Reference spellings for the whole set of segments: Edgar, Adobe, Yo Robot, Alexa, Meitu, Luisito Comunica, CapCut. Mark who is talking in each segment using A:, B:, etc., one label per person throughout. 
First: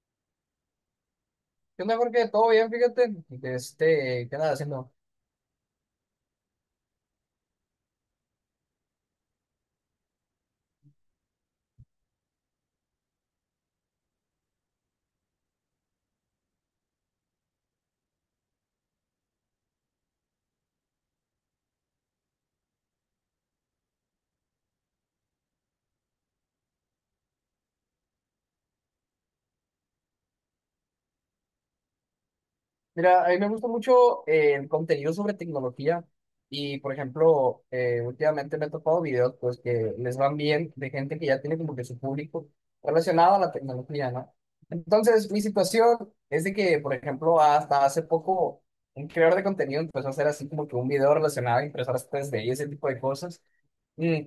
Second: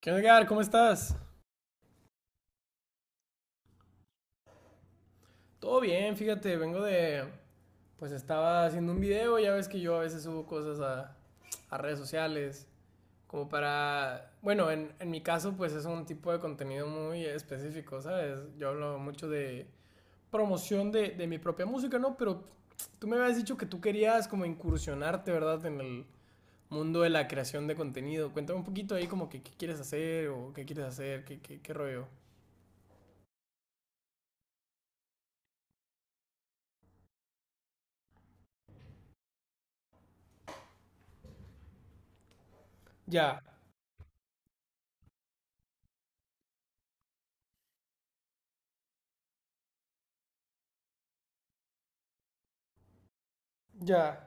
A: ¿Qué onda, Edgar? ¿Cómo estás?
B: ¿Qué onda, Jorge? ¿Todo bien? Fíjate, de este, ¿qué andas haciendo?
A: Todo bien, fíjate, vengo de... Pues estaba haciendo un video, ya ves que yo a veces subo cosas a redes sociales, como para... Bueno, en mi caso pues es un tipo de contenido muy específico, ¿sabes? Yo hablo mucho de promoción de mi propia música, ¿no? Pero tú me habías dicho que tú querías como incursionarte, ¿verdad? En el mundo de la creación de contenido. Cuéntame un poquito ahí como que qué quieres hacer o qué quieres hacer, qué rollo.
B: Mira, a mí me gusta mucho el contenido sobre tecnología y, por ejemplo, últimamente me he topado videos pues que les van bien de gente que ya tiene como que su público relacionado a
A: Ya,
B: la tecnología, ¿no? Entonces, mi situación es de que, por ejemplo, hasta hace poco un creador de contenido empezó a hacer así como que un video relacionado a impresoras 3D y ese tipo de cosas. Mm,
A: ya.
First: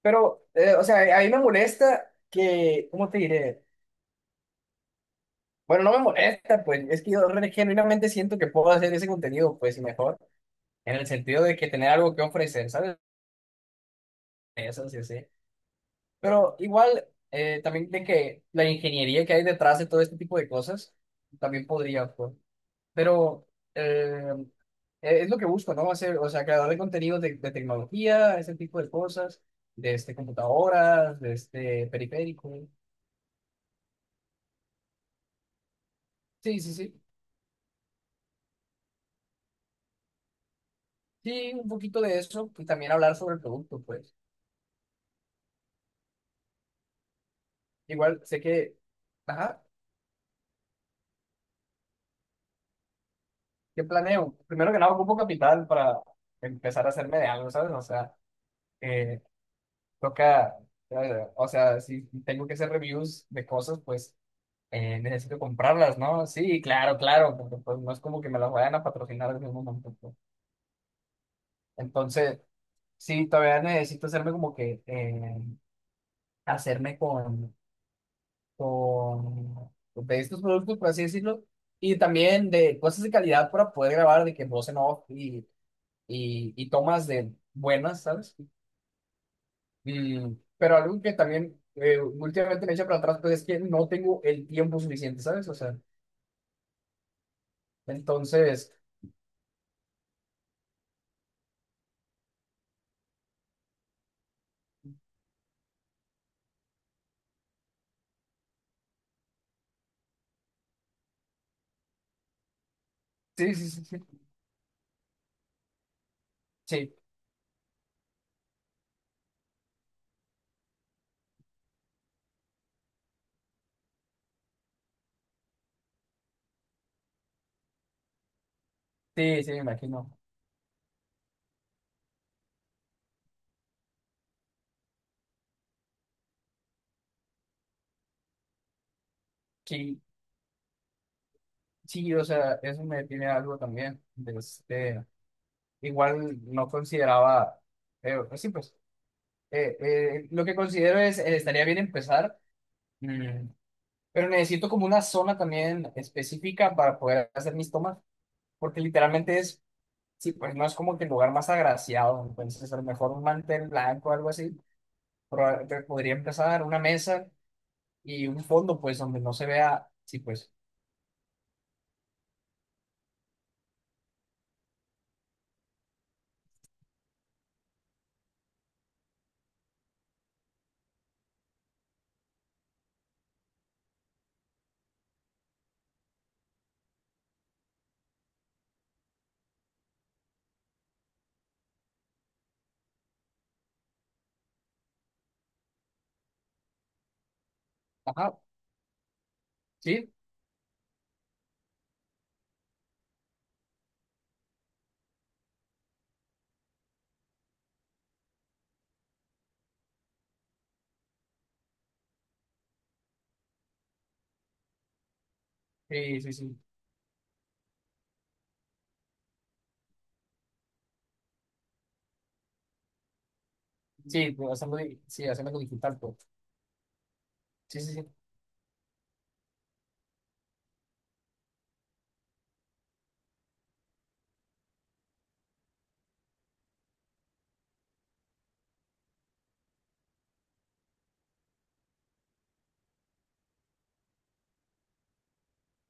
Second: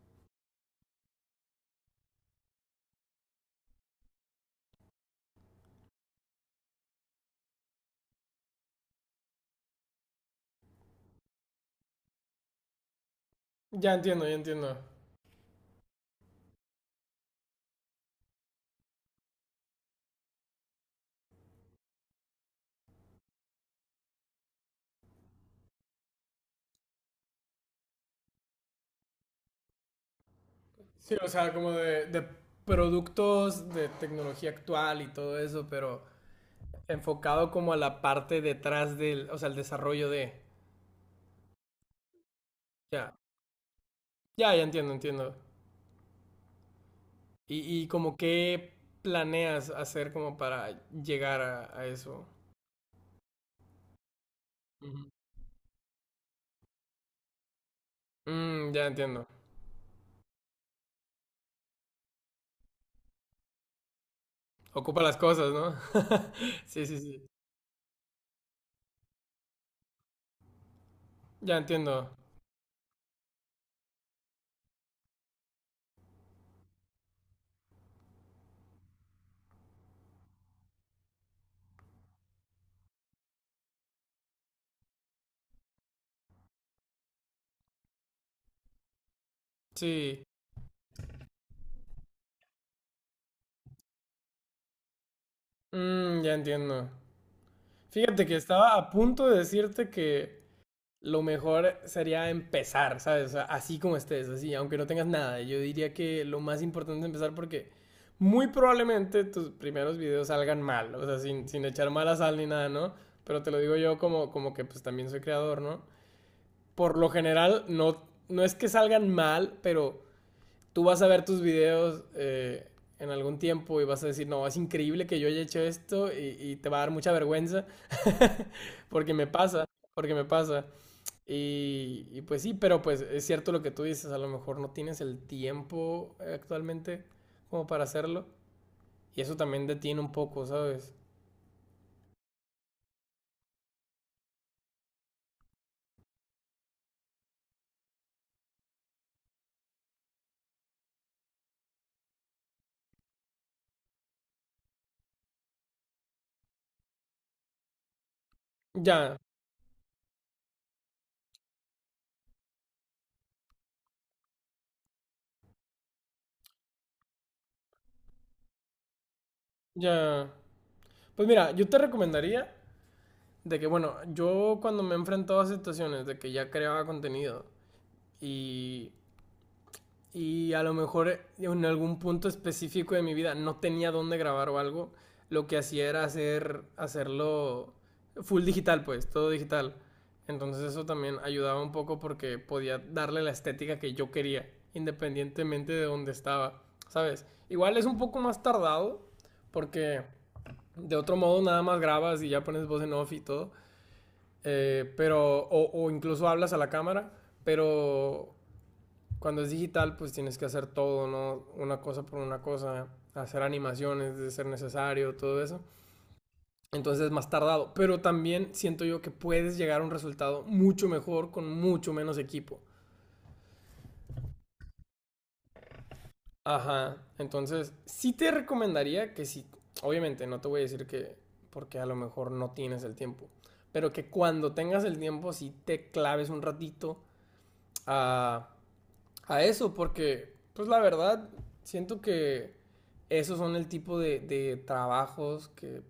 B: pero, o sea, a mí me molesta que, ¿cómo te diré? Bueno, no me molesta, pues es que genuinamente siento que puedo hacer ese contenido, pues y mejor, en el sentido de que tener algo que ofrecer, ¿sabes?
A: Ya entiendo, ya entiendo.
B: Eso sí, sí. Pero igual, también de que la ingeniería que hay detrás de todo este tipo de cosas, también podría, pues. Pero eh, es lo que busco, ¿no? Hacer, o sea, creador de contenido de tecnología, ese tipo de cosas, de este,
A: Sí,
B: computadoras,
A: o
B: de
A: sea, como
B: este,
A: de
B: periférico.
A: productos de tecnología actual y todo eso, pero
B: Sí, sí, sí.
A: enfocado como a la parte detrás del, o sea, el desarrollo de.
B: Sí, un poquito de eso y también
A: Ya,
B: hablar sobre el producto, pues.
A: ya, ya entiendo, entiendo. Y como
B: Igual sé
A: qué
B: que, ajá,
A: planeas hacer como para llegar a eso.
B: ¿qué planeo? Primero que nada,
A: Ujú.
B: ocupo capital para empezar a hacerme de algo, ¿sabes? O sea,
A: Mm, ya
B: eh,
A: entiendo.
B: toca, o sea, si tengo que hacer reviews de cosas, pues
A: Ocupa las
B: necesito
A: cosas, ¿no?
B: comprarlas, ¿no? Sí,
A: Sí,
B: claro,
A: sí, sí.
B: claro, porque pues no es como que me las vayan a patrocinar al mismo momento, pues.
A: Ya entiendo.
B: Entonces, sí, todavía necesito hacerme como que, hacerme con de estos productos, por así decirlo, y también de cosas de calidad para poder grabar de que voz en off y tomas de buenas, ¿sabes?
A: Sí.
B: Mm, pero algo que también últimamente me echa para atrás, pues es que no tengo el tiempo suficiente, ¿sabes? O sea,
A: Mm, ya entiendo. Fíjate que estaba
B: entonces,
A: a punto de decirte que... lo mejor sería empezar, ¿sabes? O sea, así como estés, así, aunque no tengas nada. Yo diría que lo más importante es empezar porque muy probablemente tus primeros videos salgan mal, o sea, sin echar mala sal ni nada, ¿no? Pero te
B: sí,
A: lo
B: sí,
A: digo
B: sí, sí,
A: yo como, como que pues también soy creador, ¿no?
B: sí,
A: Por lo general, no, no es que salgan mal, pero tú vas a ver tus videos en algún tiempo y vas a decir, no, es increíble que yo haya hecho esto y te va a dar mucha vergüenza, porque me
B: sí, sí, me
A: pasa, porque
B: imagino.
A: me pasa. Y pues sí, pero pues es cierto lo que tú dices, a lo mejor no tienes el tiempo actualmente como para hacerlo. Y eso también detiene
B: Sí,
A: un poco, ¿sabes?
B: sí, o sea, eso me tiene algo también. De este, igual no consideraba, pues sí, pues. Lo que considero es, estaría bien empezar, mm, pero necesito como una zona también específica para poder hacer mis tomas, porque
A: Ya,
B: literalmente es, sí, pues no es como que el lugar más agraciado, entonces a lo mejor un mantel blanco o algo así, te podría empezar una mesa y un fondo, pues donde no se vea, sí,
A: ya.
B: pues,
A: Pues mira, yo te recomendaría de que, bueno, yo cuando me he enfrentado a situaciones de que ya creaba contenido y y a lo mejor en algún punto específico de mi vida no tenía dónde grabar o algo, lo que hacía era hacer, hacerlo full digital, pues, todo digital. Entonces eso también ayudaba un poco porque podía darle la estética que yo quería, independientemente de dónde estaba, ¿sabes? Igual es un poco
B: ajá,
A: más tardado porque
B: sí,
A: de otro modo nada más grabas y ya pones voz en off y todo, pero, o incluso hablas a la cámara, pero cuando es digital, pues tienes que hacer todo, ¿no? Una cosa por una cosa, hacer animaciones de ser necesario, todo eso.
B: sí, sí, sí,
A: Entonces es más tardado, pero también siento yo que puedes llegar a un resultado mucho mejor con mucho menos equipo.
B: sí, pues, hacerlo, sí, hacerlo digital, pues,
A: Ajá, entonces
B: sí, sí, sí,
A: sí te recomendaría que sí. Obviamente no te voy a decir que porque a lo mejor no tienes el tiempo, pero que cuando tengas el tiempo sí te claves un ratito a a eso, porque, pues la verdad, siento que esos son el tipo de trabajos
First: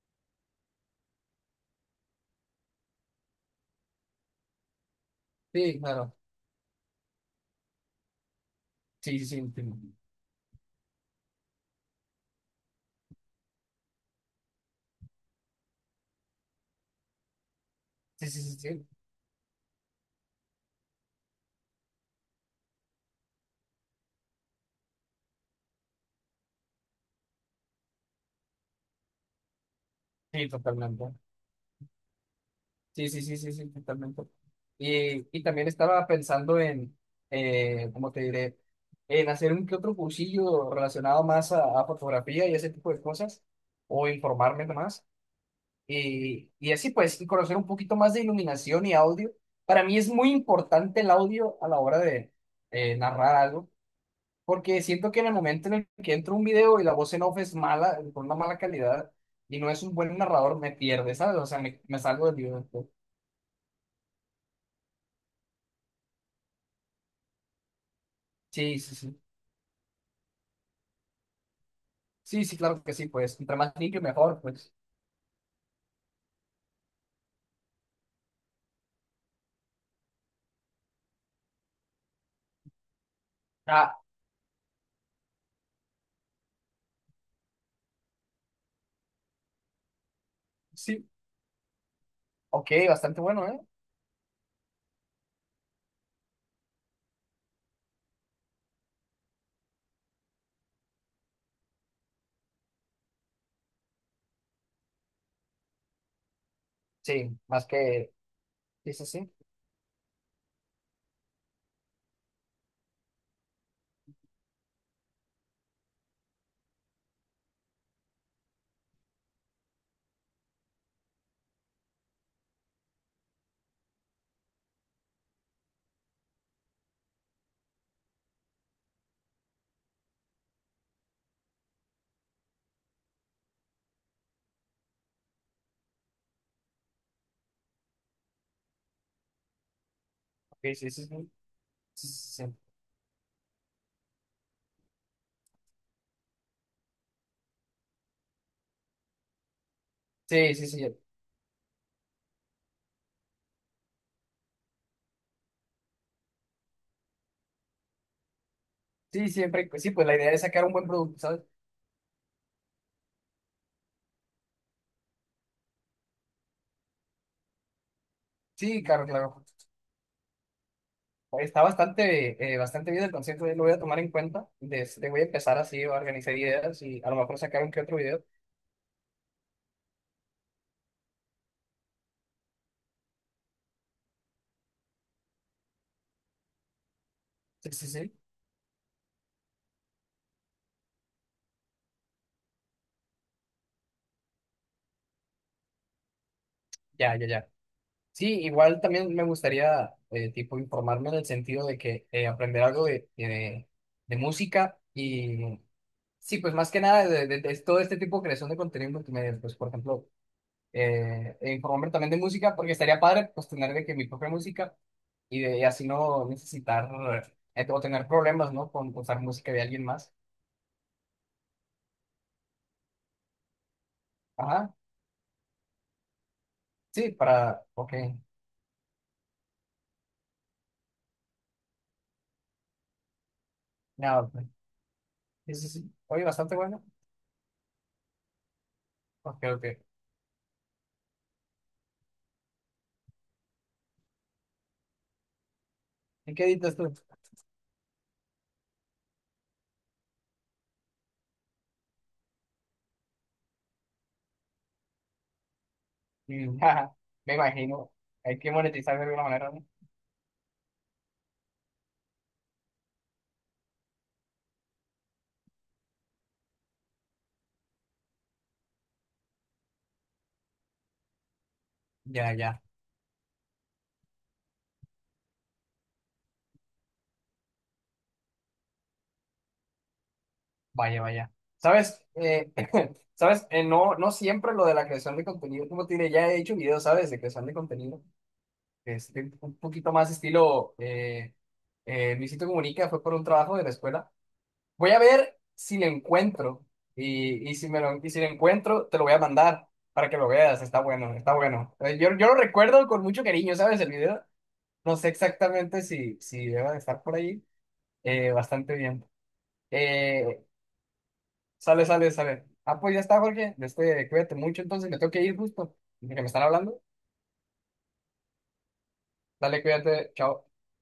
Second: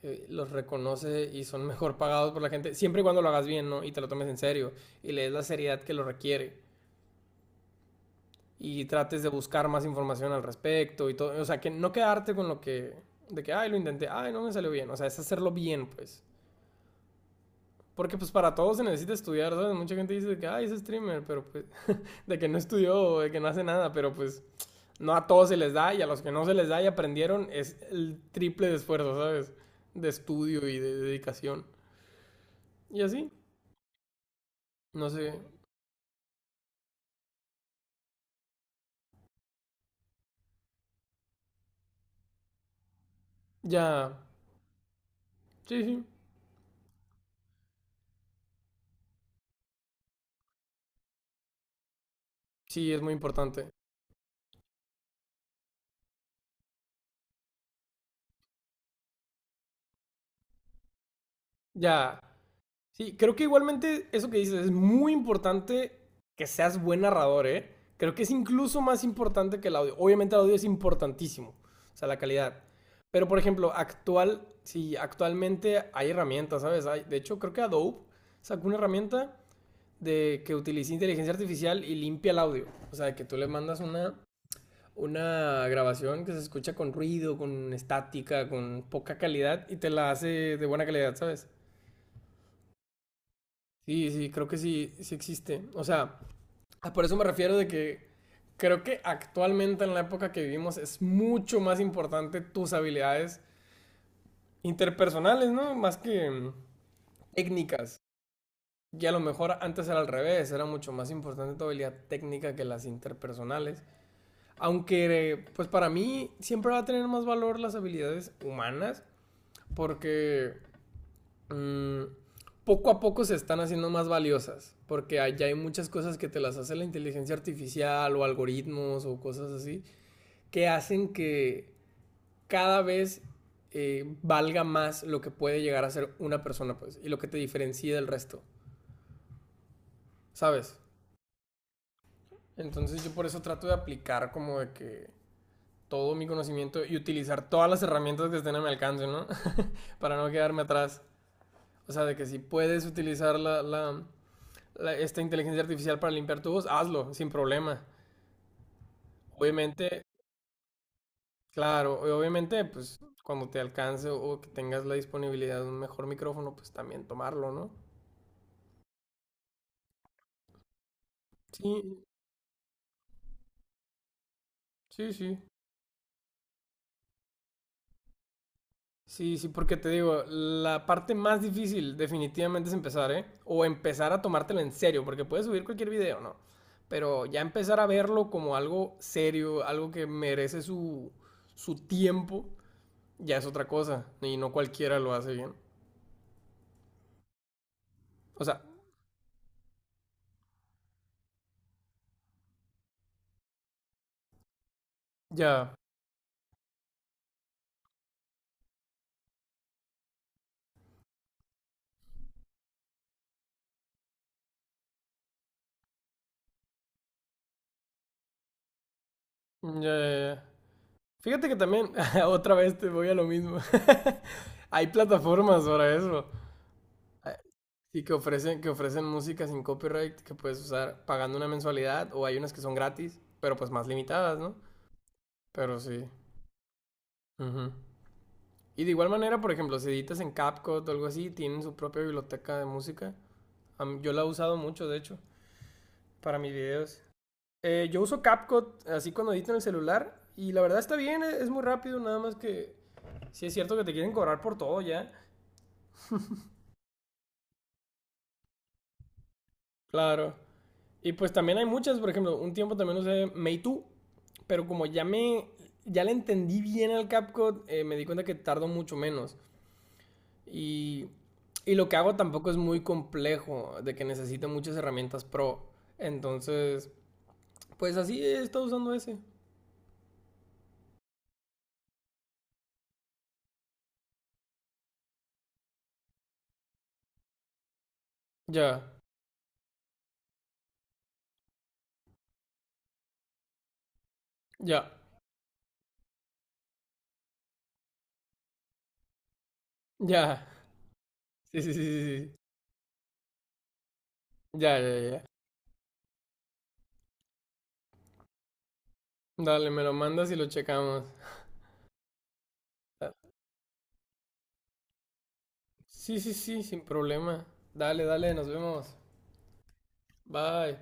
A: que los reconoce y son mejor pagados por la gente, siempre y cuando lo hagas bien, ¿no? Y te lo tomes en serio y le des la
B: sí,
A: seriedad que lo
B: claro,
A: requiere y
B: sí,
A: trates
B: sí,
A: de
B: sí,
A: buscar
B: entiendo.
A: más información al respecto y todo, o sea, que no quedarte con lo que, de que, ay, lo intenté, ay, no me salió bien, o sea, es hacerlo bien, pues. Porque pues
B: Sí, sí,
A: para
B: sí,
A: todo se
B: sí,
A: necesita estudiar, ¿sabes? Mucha gente dice de que, ay, es streamer, pero pues, de que no estudió, de que no hace nada, pero pues no a todos se les da y a los que no se les da y aprendieron es el triple de esfuerzo, ¿sabes? De
B: sí,
A: estudio y de
B: totalmente.
A: dedicación. Y
B: Sí, sí,
A: así,
B: sí, sí, sí, totalmente.
A: no sé,
B: Y también estaba pensando en, como te diré, en hacer un que otro cursillo relacionado más a fotografía y ese tipo de cosas, o
A: ya,
B: informarme más.
A: sí, sí,
B: Y así pues, y conocer un poquito más de iluminación y audio. Para mí es muy importante el audio a la hora de
A: sí, es muy
B: narrar algo,
A: importante.
B: porque siento que en el momento en el que entra un video y la voz en off es mala, con una mala calidad, y no es un buen narrador, me pierde, ¿sabes? O sea, me
A: Ya,
B: salgo del video.
A: sí, creo que igualmente eso que dices es muy importante que seas buen narrador, ¿eh? Creo que es
B: Sí,
A: incluso
B: sí,
A: más
B: sí.
A: importante que el audio. Obviamente el audio es importantísimo, o sea, la
B: Sí, sí,
A: calidad.
B: claro que sí,
A: Pero por
B: pues entre
A: ejemplo,
B: más limpio mejor,
A: actual,
B: pues.
A: sí, actualmente hay herramientas, ¿sabes? Hay, de hecho, creo que Adobe sacó una herramienta de que utilice inteligencia artificial y limpia el audio. O sea, que tú le mandas
B: Ah,
A: una grabación que se escucha con ruido, con estática, con poca calidad y te la hace de buena
B: sí,
A: calidad, ¿sabes?
B: ok, bastante bueno, ¿eh?
A: Sí, sí, creo que sí, sí existe. O sea, por eso me refiero de que creo que actualmente en la época que vivimos es mucho más importante tus habilidades interpersonales, ¿no? Más que
B: Sí, más
A: técnicas.
B: que, sí,
A: Y
B: sí,
A: a lo
B: sí,
A: mejor antes era al revés, era mucho más importante tu habilidad técnica que las interpersonales. Aunque, pues para mí siempre va a tener más valor las habilidades humanas porque mm, poco a poco se están haciendo más valiosas. Porque allá hay muchas cosas que te las hace la inteligencia artificial o algoritmos o cosas así que hacen que cada vez valga más lo que puede llegar a ser una persona, pues, y lo que te diferencia del resto,
B: ok,
A: ¿sabes?
B: sí, sí, sí, sí, sí,
A: Entonces yo por eso trato de aplicar como de que todo mi conocimiento y utilizar todas las herramientas que estén a mi alcance, ¿no? Para no
B: sí,
A: quedarme
B: sí, sí, sí,
A: atrás. O sea, de que si puedes utilizar esta inteligencia artificial para limpiar tu voz, hazlo, sin problema.
B: sí, siempre, pues sí,
A: Obviamente,
B: pues la idea es sacar un buen producto, ¿sabes?
A: claro, obviamente, pues cuando te alcance o que tengas la disponibilidad de un mejor micrófono, pues también tomarlo, ¿no?
B: Sí, claro, claro, está
A: Sí,
B: bastante, bastante bien el concepto, lo voy a tomar en cuenta, de este,
A: sí,
B: voy a
A: sí.
B: empezar así a organizar ideas y a lo mejor sacar un que otro video,
A: Sí, sí, porque te digo, la parte más difícil definitivamente es empezar, ¿eh? O empezar a tomártelo en serio, porque puedes subir cualquier video, ¿no? Pero ya
B: sí,
A: empezar a
B: sí, sí,
A: verlo como algo serio, algo que merece su, su tiempo, ya es otra cosa. Y no cualquiera lo hace bien.
B: ya, ya, ya. Sí,
A: O sea,
B: igual también me gustaría, tipo, informarme en el sentido de que aprender algo de música y
A: ya,
B: sí, pues más que nada de, de todo este tipo de creación de contenido multimedia, pues por ejemplo, e informarme también de música, porque estaría padre pues tener de que mi propia música y de y así no necesitar o tener problemas, ¿no? Con usar música de
A: ya,
B: alguien más.
A: ya, ya. Fíjate que también, otra vez te voy a lo mismo.
B: Ajá,
A: Hay plataformas para eso.
B: sí, para, ok,
A: Sí, que ofrecen música sin copyright que puedes usar pagando una mensualidad o hay unas que son gratis, pero pues más
B: nada,
A: limitadas,
B: pues,
A: ¿no?
B: sí, sí,
A: Pero
B: sí.
A: sí.
B: Oye, bastante bueno.
A: Ujú. Y de igual
B: Ok,
A: manera, por ejemplo,
B: ok.
A: si editas en CapCut o algo así, tienen su propia biblioteca de música. A mí- Yo la he usado mucho, de hecho,
B: ¿Y
A: para
B: qué
A: mis
B: editas tú?
A: videos. Yo uso CapCut así cuando edito en el celular y la verdad está bien, e- es muy rápido, nada más que sí es cierto que te quieren cobrar por todo ya.
B: Mm, jaja, me imagino, hay que monetizar de alguna manera, ¿no?
A: Claro. Y pues también hay muchas, por ejemplo, un tiempo también usé Meitu, pero como ya me, ya le entendí bien al CapCut, me di cuenta que tardo mucho menos. Y, y lo que hago
B: Ya,
A: tampoco es
B: ya.
A: muy complejo, de que necesite muchas herramientas pro. Entonces, pues así he estado usando ese.
B: Vaya, vaya. ¿Sabes? ¿Sabes? No, no siempre lo de la creación de contenido, como te diré, ya he hecho videos, ¿sabes? De creación de contenido.
A: Ya,
B: Este, un poquito más estilo Luisito Comunica, fue por un trabajo de la escuela.
A: ya,
B: Voy a ver si lo encuentro. Y, y si lo encuentro, te lo voy a mandar para que lo
A: ya.
B: veas. Está bueno, está
A: Sí, sí,
B: bueno.
A: sí, sí.
B: Yo lo
A: Sí.
B: recuerdo con mucho cariño, ¿sabes? El video.
A: Ya,
B: No
A: ya,
B: sé
A: ya.
B: exactamente si debe de estar por ahí. Bastante bien.
A: Dale, me lo mandas y
B: Eh,
A: lo checamos.
B: Sale, sale, sale. Ah, pues ya está, Jorge. Este, cuídate mucho, entonces me tengo que ir justo. Que
A: Sí,
B: me
A: sí,
B: están
A: sí, sin
B: hablando.
A: problema. Dale, dale, nos vemos.
B: Dale, cuídate. Chao.
A: Bye.